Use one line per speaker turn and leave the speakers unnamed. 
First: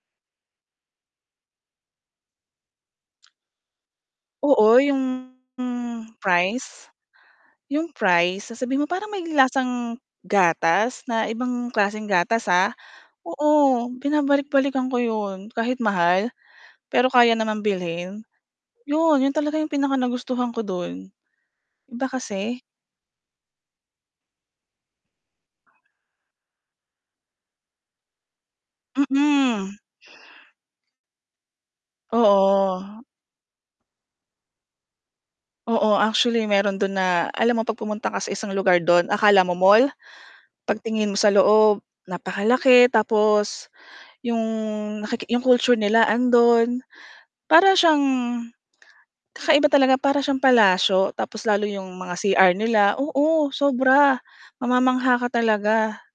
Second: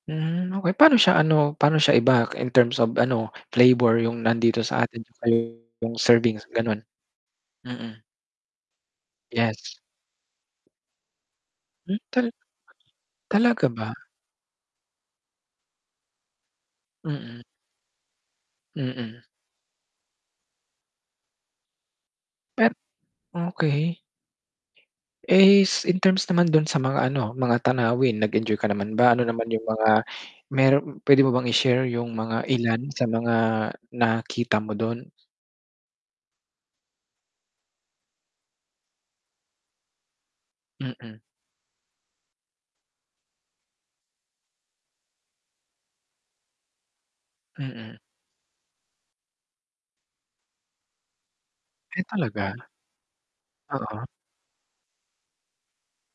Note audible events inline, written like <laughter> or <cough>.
Hmm, okey. Pa'no siya ano? Paano siya i-back, in terms of ano, flavor 'yung nandito sa
Oo, 'yung,
atin yung servings, gan'on.
fries. 'Yong
Mm.
fries sasabihin mo parang may
Yes.
lasang gatas na ibang
Hmm.
klaseng
Tal
gatas, ha.
talaga
Oo,
ba?
binabalik-balikan ko 'yon, kahit mahal, pero kaya
Mm.
naman bilhin. 'Yon,
Mm.
'yon talaga yung pinaka nagustuhan ko don. Iba kasi.
Per okey. Is in terms naman 'dun sa mga ano, mga tanawin. Nag-enjoy ka naman ba? Ano naman 'yung
Mm.
mga meron puwede mo bang i-share 'yung mga ilan
Oo.
sa mga nakita mo dun?
Oo, actually meron do'n na alam mo 'pag pumunta ka sa isang lugar do'n akala mo mall, pagtingin mo
Mm.
sa loob, napakalaki tapos 'yong naki culture nila ando'n. Para
Mm.
siyang <clicks tongue> kakaiba talaga, para siyang palasyo tapos lalo 'yong
Ay
mga CR
talaga.
nila oo,
Oo.
sobra. Mamamangha ka talaga.